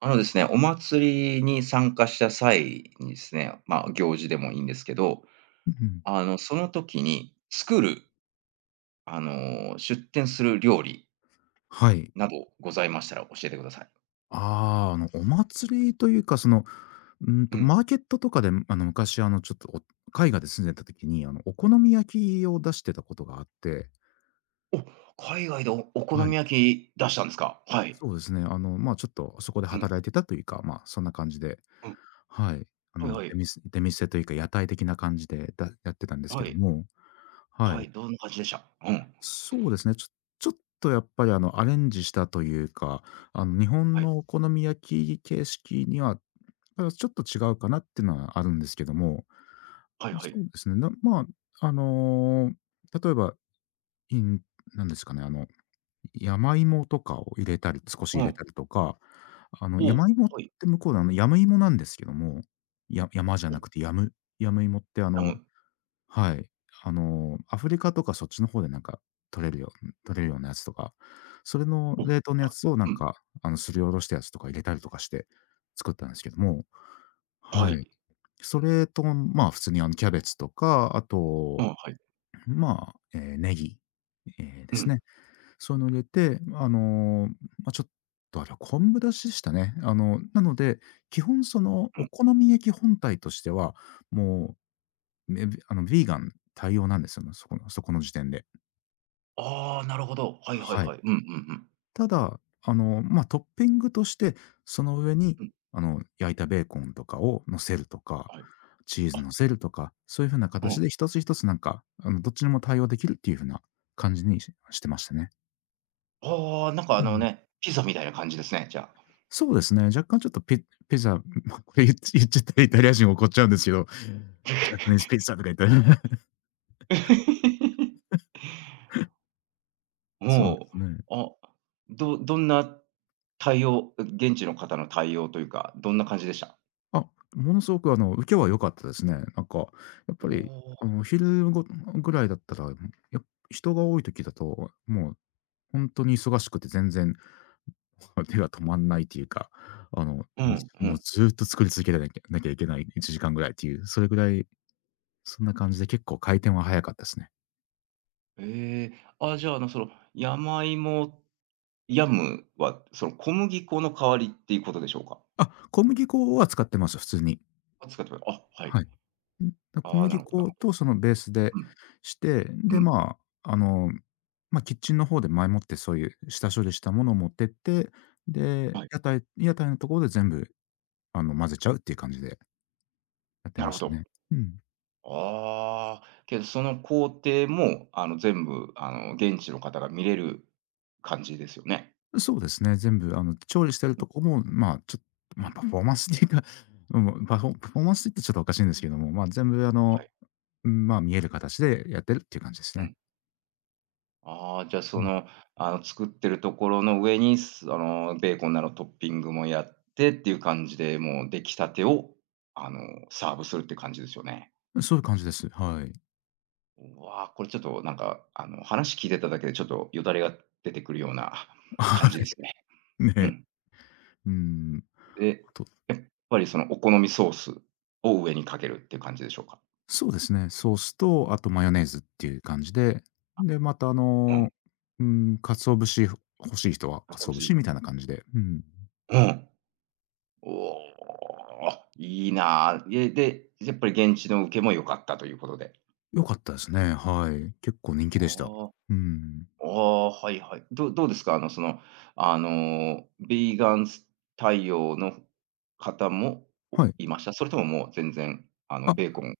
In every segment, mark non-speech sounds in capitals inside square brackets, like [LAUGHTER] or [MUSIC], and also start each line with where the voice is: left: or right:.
right: あのですね、お祭りに参加した際にですね、まあ、行事でもいいんですけど、
left: うん
right: あの、その時に作る、あの、出店する料理
left: はい。
right: などございましたら教えてください。
left: ああ、お祭りというか、
right: うん。
left: マーケットとかで、昔、ちょっと、海外で住んでた時に、お好み焼きを出してたことがあって、
right: お、海外でおお好
left: は
right: み
left: い。
right: 焼き出したんですか？はい。
left: そうですね、まあ、ちょっとそこで
right: うん、
left: 働いてたというか、まあ、そんな感じで、
right: うん。
left: はい。
right: はいは
left: 出
right: い。
left: 店出店というか、屋台的な感じで、やってたんですけ
right: は
left: ど
right: い。
left: も、は
right: は
left: い。
right: い、どんな感じでした？うん。
left: そうですね、ちょっとやっぱり、アレンジしたというか、日本
right: はい。
left: のお好み焼き形式にはだからちょっと違うかなっていうのはあるんですけども、
right: はいはい。
left: そうですね、まあ、例えば、いんなんですかね、山芋とかを入れたり、少し
right: う
left: 入れ
right: ん。
left: たりとか、あの、
right: お
left: 山
right: お、
left: 芋っ
right: はい。
left: て向こうで、あの、山芋なんですけども、や山じゃ
right: お、
left: なくてやむ山芋って
right: ラム。
left: はい、アフリカとかそっちの方でなんか取れるよ取れるようなやつとか、それの
right: お、う
left: 冷凍のやつをなん
right: ん。
left: か、すりおろしたやつとか入れたりとかして作ったんですけども、
right: は
left: は
right: い。
left: い。それと、まあ、普通にキャベツとか、あ
right: うん、
left: と、
right: はい。
left: まあ、ネギ、えーで
right: うん、
left: す
right: う
left: ね。そういうのを入れて、まあ、ちょっとあれは昆布出汁でしたね。なので、基本そのお
right: ん。
left: 好み焼き本体としては、もう、ヴィーガン対応なんですよね、そこの時点で。
right: ああ、なるほど。はいはい
left: はい。
right: はい、うん、お、はい、お、ラム、お、
left: ただ、まあ、トッピングとして、その上
right: うん、はい、うん、はい、うん、うん。ああ、なるほど。はいはいはい、うん、うん、
left: に、
right: うん。うん、
left: 焼いたベーコンとかを乗せるとか、
right: はい。
left: チーズ
right: あ、
left: 乗せるとか、そういう風な
right: う
left: 形
right: ん。
left: で一つ一つなんか、どっちにも対応できるっていう風な感じにしてましたね。
right: ああ、なんかあ
left: う
right: の
left: ん。
right: ね、ピザみたいな感じですね、じゃあ。
left: そうですね、若干ちょっとピザ、[LAUGHS] ま、これ言っちゃったらイタリア人怒っちゃうんですけど、ジャパニーズピザとか言ったら、[LAUGHS]
right: [LAUGHS]
left: そうで
right: も
left: すね。
right: う、あ、どんな対応、現地の方の対応というか、どんな感じでした？
left: あ、ものすごく受けは良かったですね。なんか、やっ
right: お、
left: ぱり、
right: おー。
left: お昼ごぐらいだったら、や人が多い時だと、もうほんとに忙しくて全然 [LAUGHS] 手が止まんないっていうか、あの、
right: うん、う
left: もう
right: ん。
left: ずっと作り続けなきゃいけない1時間ぐらいっていう、それぐらい、そんな感じで結構回転は早かったですね。
right: ええ、あ、じゃあ、あの、その、山芋、ヤムは、その、小麦粉の代わりっていうことでしょうか？
left: あ、小麦粉は使ってます、普通に。
right: あ、使ってもらうあ、はい。
left: はい。うん、小
right: ああ、な
left: 麦
right: るほどなる
left: 粉
right: ほ
left: とそのベースで
right: ど。うん、
left: して、
right: う
left: で、
right: ん、
left: まあ、まあ、キッチンの方で前もってそういう下処理したものを持ってって、で、
right: はい、
left: 屋台のところで全部、混ぜちゃうっていう感じでやって
right: なる
left: ま
right: ほ
left: したね。
right: ど。
left: うん。
right: ああ、けどその工程も、あの、全部、あの、現地の方が見れる感じですよね？
left: そうですね、全部調理してるとこも、まあ、ちょっと
right: う
left: まあ、
right: ん。
left: パフォーマンスっていうか、うん、パフォーマンスって言ってちょっとおかしいんですけども、まあ、全部
right: はい。
left: うん、まあ、見える形でやってるっていう感じです
right: う
left: ね。
right: ん。ああ、じゃ、そ
left: うん。
right: の、あの、作ってるところの上に、あの、ベーコンなどトッピングもやってっていう感じで、もう出来たてを、あの、サーブするって感じですよね。
left: そういう感じです。はい。
right: うわあ、これちょっと、なんか、あの、話聞いてただけでちょっとよだれが出てくるような感じで
left: [LAUGHS]
right: すね。う
left: ね。
right: ん。
left: うん。
right: で、
left: あと
right: やっぱりそのお好みソースを上にかけるっていう感じでしょうか？
left: そうですね。ソースと、あとマヨネーズっていう感じで、で、また
right: うん。
left: うん、鰹節欲しい人は
right: あ、こ
left: 鰹
right: っ
left: 節みたいな感じで、うん。
right: うん。おお、いいな。え、で、やっぱり現地の受けも良かったということで。
left: 良かったですね。はい。結構人気でした。
right: あ
left: うん。
right: あ、ああ、はいはい。どうですか？あの、その、あの、ビーガン対応の方も、お
left: はい。
right: いました？それとももう全然、あ
left: あ、
right: の、
left: う
right: ベーコン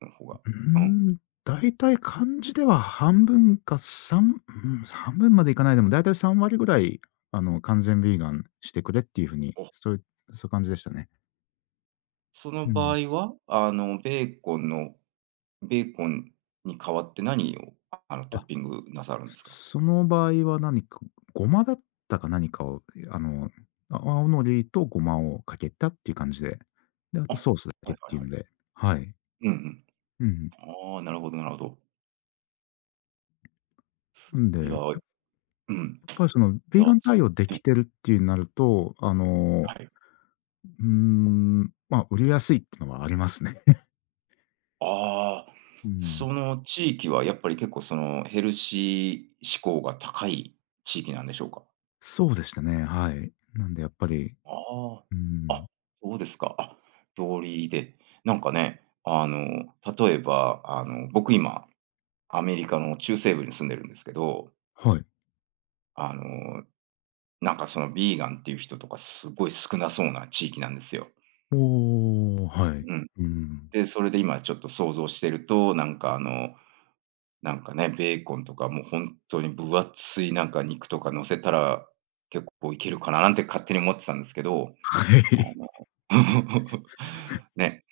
right: の方が、
left: ー
right: うん。
left: ん、大体感じでは半分か3うん、半分までいかないでも、大体3割ぐらい、完全ヴィーガンしてくれっていう風に、
right: お、
left: そういう感じでしたね。
right: その
left: う
right: 場
left: ん。
right: 合は、あの、ベーコンに代わって何を、あの、トッピングなさるんですか？
left: その場合は何か、ごまだったか何かを、あの、青のりとごまをかけたっていう感じで、で、あ
right: あ、
left: と
right: はい
left: ソースだ
right: は
left: けってい
right: い
left: う
right: は
left: の
right: い。
left: で、はい。
right: うんうん。
left: うん。
right: ああ、なるほどなるほど。
left: なんで、
right: いや、
left: や
right: うん。
left: っぱりそのヴ
right: い
left: ィ
right: や、
left: ーガン
right: そ
left: 対応でき
right: ね、
left: てるっていうなると、
right: はい。
left: うーん、まあ、売りやすいってのはありますね。
right: ああ、
left: [LAUGHS] うん。
right: その地域はやっぱり結構そのヘルシー志向が高い地域なんでしょうか？
left: そうでしたね、はい。なんでやっぱり、
right: あ
left: う
right: あ、
left: ん、
right: あ、そうですか。あ、道理で。なんかね、あの、例えば、あの、僕今、アメリカの中西部に住んでるんですけど、
left: はい。
right: あの、なんかそのビーガンっていう人とかすごい少なそうな地域なんですよ。
left: おお、はい。
right: うん。
left: うん。
right: で、それで今ちょっと想像してると、なんかあの、なんかね、ベーコンとかもう本当に分厚いなんか肉とか乗せたら、結構いけるかななんて勝手に思ってたんですけど、
left: は
right: あの、
left: い。
right: [LAUGHS] ね、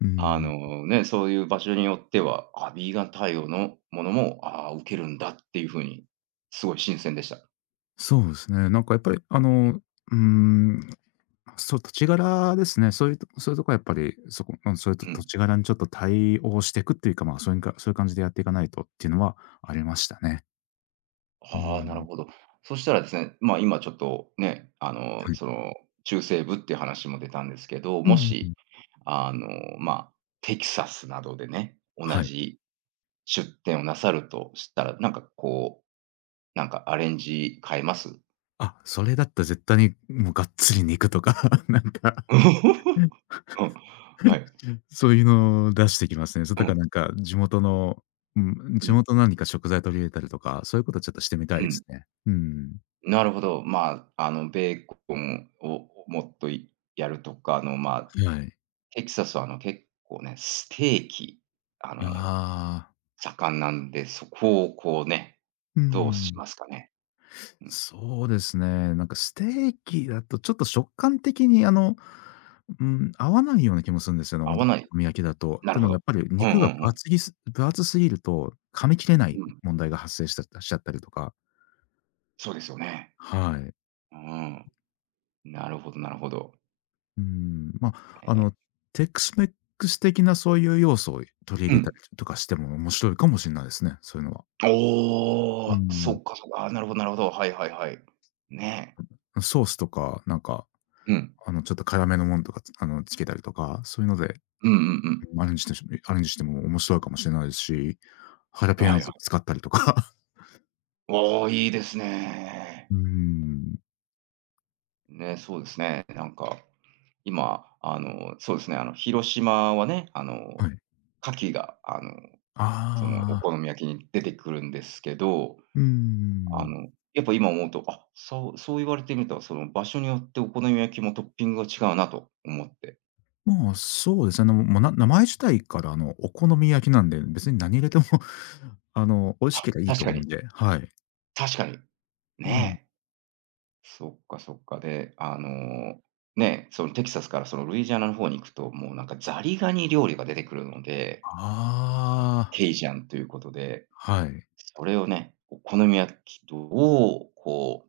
left: [LAUGHS] う
right: あ
left: ん。
right: の、ね、そういう場所によっては、あ、ヴィーガン対応のものも、ああ、受けるんだっていう風に、すごい新鮮でした。
left: そうですね。なんかやっぱり、
right: う
left: うーん、そう、土地柄ですね。そういうとこはやっぱり、うん、そういうと土
right: ん、
left: 地柄にちょっと対応していくっていうか、まあ、そういうかそういう感じでやっていかないとっていうのはありましたね。う
right: ああ、なる
left: ん。
right: ほど。そしたらですね、ま、今ちょっとね、あの、
left: はい。
right: その、中西部っていう話も出たんですけど、
left: うんう
right: も
left: んう
right: し、
left: ん。
right: あの、まあ、テキサスなどでね、同
left: はい。
right: じ出店をなさるとしたら、なんかこう、なんかアレンジ変えます？
left: あ、それだったら絶対に、もうがっつり肉とか [LAUGHS]、なんか、
right: [LAUGHS] うん、はい。
left: そういうのを出してきますね。
right: う
left: だか
right: ん、
left: らなんか地元の、うん、
right: う
left: 地
right: ん、
left: 元の何か食材取り入れたりとか、そういうことちょっとしてみた
right: う
left: いで
right: ん。
left: すね。うん。
right: なるほど。まあ、あの、ベーコンをもっとやるとか、あの、まあ、
left: はい。
right: テキサスはあの、結構ね、ステーキ、あ
left: あ
right: の、
left: あ。
right: 盛んなんで、そこをこうね、
left: う
right: どうし
left: ん
right: ますかね？うん。
left: そうですね。なんかステーキだとちょっと食感的にうん、合わないような気もするんですよね、
right: 合
left: お
right: わ
left: 好
right: ない。
left: み焼きだと。っ
right: なる
left: て
right: ほ
left: のはや
right: ど。
left: っぱり
right: うんうん
left: 肉
right: う
left: が
right: ん。
left: 分厚すぎると噛み切れない
right: うん。
left: 問題が発生しちゃったりとか。
right: そうですよね。
left: はい。
right: うん。なるほどなるほど。
left: うん、まあ、
right: え
left: テックスメックス的なそういう要素を取り入
right: ー、う
left: れた
right: ん。
left: りとかしても面白いかもしれないですね、そういうのは。
right: お
left: う
right: お、そ
left: ん。
right: っかそっか。あ、なるほどなるほど。はいはいはい。ねえ。
left: ソースとか、なんか、
right: うん。
left: ちょっと辛めのものとか、つけたりとか、そういうので
right: うんうん
left: アレンジしても面白いかもしれないですし、ハラ
right: うん。
left: ペーニ
right: は
left: ョ
right: いはい。
left: 使ったりとか。
right: おお、いいですね。
left: うーん。
right: ね、そうですね。なんか、今、あの、そうですね、あの、広島はね、あ
left: は
right: の、
left: い。
right: 牡蠣が、あの、その、お
left: ああ、
right: 好み焼きに出てくるんですけど、
left: うー
right: あ
left: ん。
right: の、やっぱ今思うと、あ、そう、そう言われてみたら、その、場所によってお好み焼きもトッピングが違うなと思って。
left: まあ、そうですね。もう、名前自体からお好み焼きなんで、別に何入れても、[LAUGHS] 美味し
right: あ、
left: けりゃいい
right: 確
left: と
right: か
left: 思
right: に、
left: うんで、はい。
right: 確かに。
left: うん。
right: ねえ。そっかそっか。で、あの、ね、そのテキサスからそのルイジアナの方に行くと、もうなんかザリガニ料理が出てくるので、
left: ああ、
right: ケイジャンということで、
left: はい。
right: それをね、お好み焼きど、うこう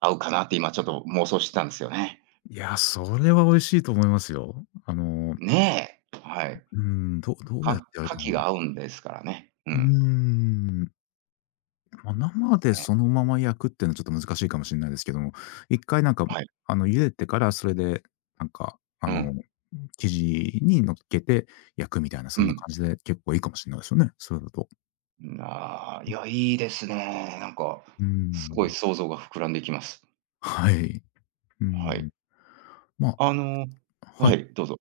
right: 合うかなって今ちょっと妄想してたんですよね。
left: いや、それは美味しいと思いますよ。
right: ねえ、はい。
left: うーん、どうやっ
right: か、
left: てやるか
right: 牡蠣
left: な。
right: が合うんですからね。う
left: うー
right: ん。
left: ん。まあ、生で
right: ね、
left: そのまま焼くっていうのはちょっと難しいかもしれないですけども、一回なんか、
right: はい。
left: 茹でてからそれで、なんか、
right: うん。
left: 生地に乗っけて焼くみたいな、
right: う
left: そんな
right: ん。
left: 感じで結構いいかもしれないですよね、それだと。
right: なあ、いや、いいですね。なんか、
left: うー
right: すごい
left: ん。
right: 想像が膨らんでいきます。
left: はい。うー
right: は
left: ん。
right: い。
left: まあ、
right: あの
left: は
right: は
left: い。
right: い、どうぞ。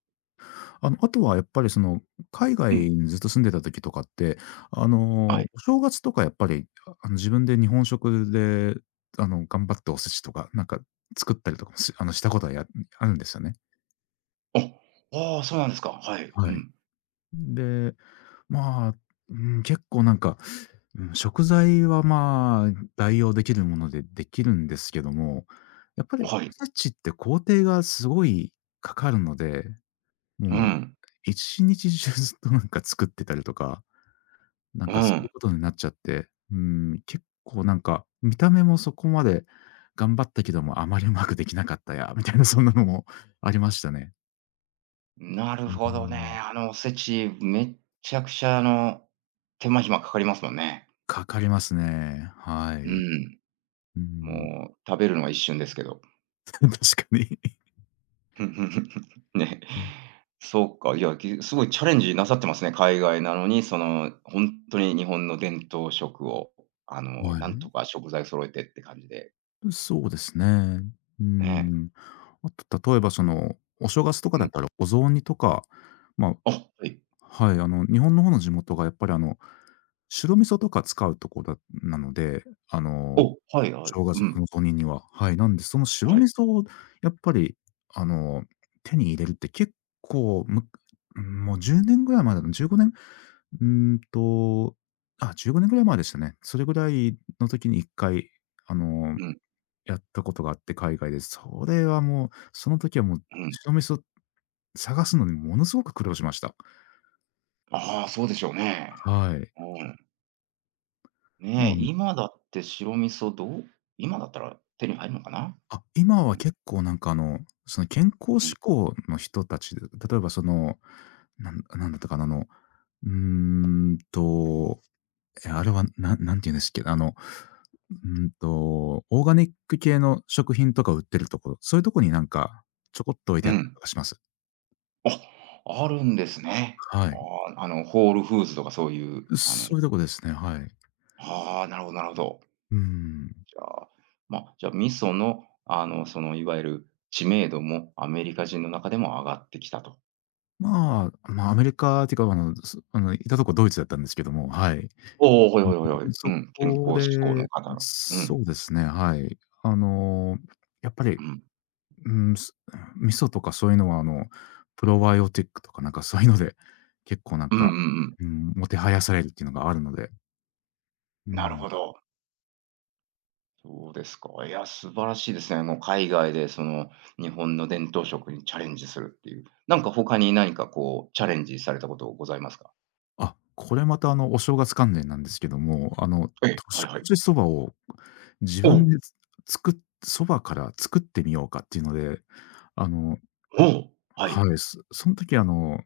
left: あとはやっぱりその、海
right: う
left: 外
right: ん。
left: にずっと住んでた時とかって、
right: はい。
left: お正月とかやっぱり、自分で日本食で、頑張っておせちとか、なんか作ったりとかもしたことはあるんですよね。
right: あ、ああ、そうなんですか。はい。う
left: はい。
right: ん。
left: で、まあ、うん、結構なんか、うん、食材はまあ、代用できるものでできるんですけども、やっぱりお
right: はい。
left: せちって工程がすごいかかるので、
right: う
left: もう、
right: ん。
left: 一日中ずっとなんか作ってたりとかなん
right: う
left: かそういう
right: ん。
left: ことになっちゃって、うん、結構なんか、見た目もそこまで頑張ったけども、あまりうまくできなかったや、みたいなそんなのもありましたね。
right: なる
left: うー
right: ほどね。
left: ん。
right: あの、おせち、めっちゃくちゃ、あの、手間暇かかりますもんね。
left: かかりますね。は
right: う
left: い。
right: ん。
left: うん。
right: もう食べるのは一瞬ですけど。[LAUGHS]
left: [LAUGHS] 確かに。
right: ふんふんふんふん、ね。
left: うん、
right: そうか、いや、すごいチャレンジなさってますね。海外なのに、その、ほんとに日本の伝統食を、あの、
left: はい。
right: なんとか食材揃えてって感じで、
left: そうですね。う
right: ね。
left: ん。あと例えばその、お正月とか
right: う
left: だっ
right: ん。
left: たらお雑煮とか、ま
right: あ、はい。
left: あ、はい、日本の方の地元がやっぱり白味噌とか使うとこなので、あの、
right: お、はいはい。
left: 正月
right: うん。
left: の雑煮には。はい、なんでその白
right: は
left: 味
right: い。
left: 噌をやっぱりあの、手に入れるって結構、むもう10年ぐらい前だと15年、うーんと、あ、15年ぐらい前でしたね。それぐらいの時に1回あの、
right: うん、
left: やったことがあって、海外で。それはもう、その時はもう
right: うん。
left: 白味噌探すのにものすごく苦労しました。
right: ああ、そうでしょうね。
left: はい。
right: うん。
left: ま
right: ねえ、
left: あ
right: 今だって白味噌どう今だったら手に入るのかな？
left: 今
right: う
left: は
right: ん、
left: 結構その健康
right: うん、
left: 志向の人たちで、例えばその、なんなんだったかな、うーんと、あれはなんなんて言うんですっけ、オーガニック系の食品とか売ってるところ、そういうとこになんか、ちょこっと置いて
right: う
left: あったり
right: ん。
left: とかします。
right: あ、あるんですね。
left: は
right: あ
left: い。
right: あ、あの、ホールフーズとかそういう、あの、
left: そういうとこですね、はい。
right: ああ、なるほどなるほど。
left: うん。
right: じゃあ、まあ、じゃあ、味噌の、あの、その、いわゆる知名度もアメリカ人の中でも上がってきたと。
left: まあ、まあ、アメリカっていうか、いたとこドイツだったんですけども、はい。
right: おお、ほいほいほいほい。
left: うん、
right: う
left: そ
right: ん、健
left: こ
right: 康志向
left: で、
right: の方の。う
left: そ
right: ん、
left: うですね、はい。あの、やっぱ
right: う
left: り、
right: ん。
left: うん、す味噌とかそういうのは、プロバイオティックとかなんかそういうので、結構なん
right: うんうんう
left: か、
right: ん。
left: うん、もてはやされるっていうのがあるので、う
right: なる
left: ん。
right: ほど。そうですか。いや、素晴らしいですね。あの、海外でその、日本の伝統食にチャレンジするっていう。なんか他に何かこう、チャレンジされたことございますか？
left: あ、これまた、お正月関連なんですけども、
right: ええ、は
left: 年
right: いはい。
left: 越しそばを自
right: お
left: 分
right: お、
left: でつ作っそばから作ってみようかっていうので、あの、
right: おお、は
left: は
right: い。
left: い、その時あの、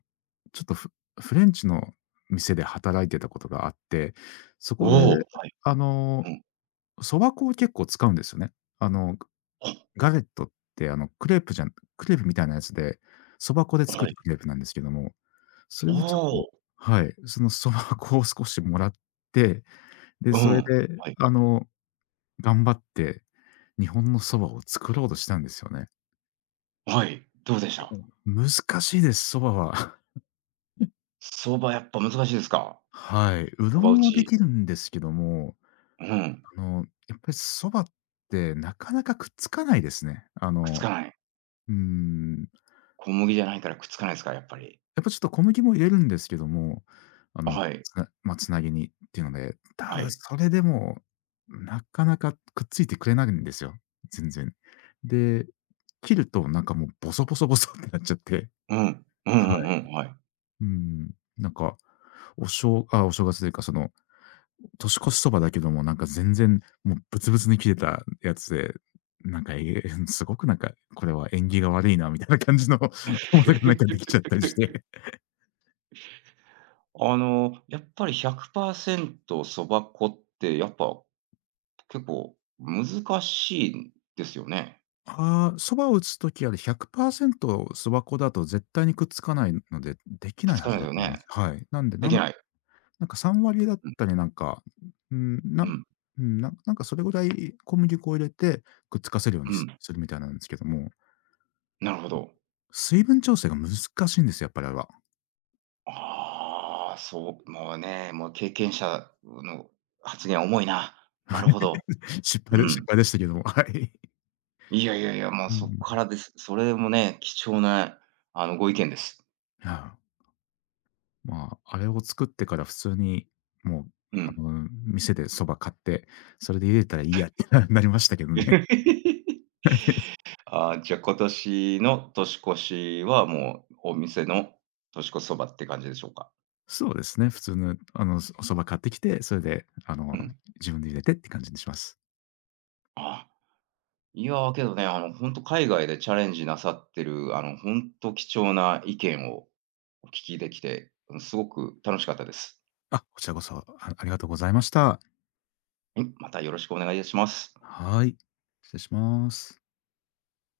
left: ちょっとフフレンチの店で働いてたことがあって、そこで
right: おお、はい。
left: あ
right: う
left: の、
right: ん。
left: そば粉を結構使うんですよね。あの、
right: あ、
left: ガレットってあのクレープじゃんクレープみたいなやつで、そば粉で作
right: は
left: る
right: い。
left: クレープなんですけども、そ
right: お
left: れでちょっと
right: お、
left: はい、そのそば粉を少しもらって、で、
right: う
left: それ
right: ん。
left: で
right: はい。
left: あの、頑張って日本のそばを作ろうとしたんですよね。
right: はい、どうでし
left: で
right: た？
left: も難しいです、そばは。
right: 蕎麦やっぱ難しいですか？
left: はい。う
right: 相
left: ど
right: 場打
left: んはで
right: ち。
left: きるんですけども、
right: うん、
left: やっぱりそばってなかなかくっつかないですね。
right: くっつかない。
left: うーん、
right: 小麦じゃないからくっつかないですか？やっぱり。
left: やっぱちょっと小麦も入れるんですけども、
right: あ、はい、
left: つなぎにっていうので、た
right: は
left: だ
right: い。
left: それでもなかなかくっついてくれないんですよ、全然。で、切るとなんかもうボソボソボソってなっちゃって、
right: うん。うんうん
left: はい。
right: うん、はい。
left: うーん、なんか、おしょうあ、お正月というかその年越しそばだけども、なんか全然、もうブツブツに切れたやつで、[LAUGHS] すごくなんか、これは縁起が悪いなみたいな感じの [LAUGHS] ものがなんかでき
right: [LAUGHS]
left: ちゃったりして。
right: あの、やっぱり100%そば粉ってやっぱ結構難しいんですよね。
left: ああ、蕎麦を打つときあれ100%蕎麦粉だと絶対にくっつかないので、でき
right: くっ
left: ない
right: つか
left: は
right: な
left: ず
right: いで
left: だ
right: す
left: と
right: よ
left: 思います。
right: ね。
left: はい。なんで、
right: で
left: な
right: き
left: ん
right: ない。
left: なんか3割だっ
right: うん、
left: たりなんか、うん、
right: う
left: な
right: ん、
left: なんかそれぐらい小麦粉を入れて、くっつかせるよう
right: う
left: にす
right: ん。
left: するみたいなんですけども、
right: なるほど。
left: 水分調整が難しいんですよ、やっぱりあれは。
right: ああ、そう、もうね、もう経験者の発言重いな。なるほど。
left: [LAUGHS] 失敗
right: う
left: で失
right: ん。
left: 敗でしたけども、[LAUGHS] はい。
right: いやいやいや、もう
left: う
right: そこか
left: ん。
right: らです。それもね、貴重な、あの、ご意見です。
left: ああ、あれを作ってから普通に、もう、
right: うん。
left: 店でそば買って、それで茹でたらいいやって [LAUGHS] なりましたけどね。
right: [LAUGHS]
left: [LAUGHS]
right: ああ、じゃ、今年の年越しは、もうお店の年越しそばって感じでしょうか？
left: そうですね、普通の、蕎買ってきて、それで、
right: うん。
left: 自分で茹でてって感じにします。
right: あ、いや、けどね、あの、本当海外でチャレンジなさってる、あの、本当貴重な意見をお聞きできて、うん、すごく楽しかったです。
left: あ、こちらこそ、ありがとうございました。
right: はい、またよろしくお願いいたします。
left: はい。失礼します。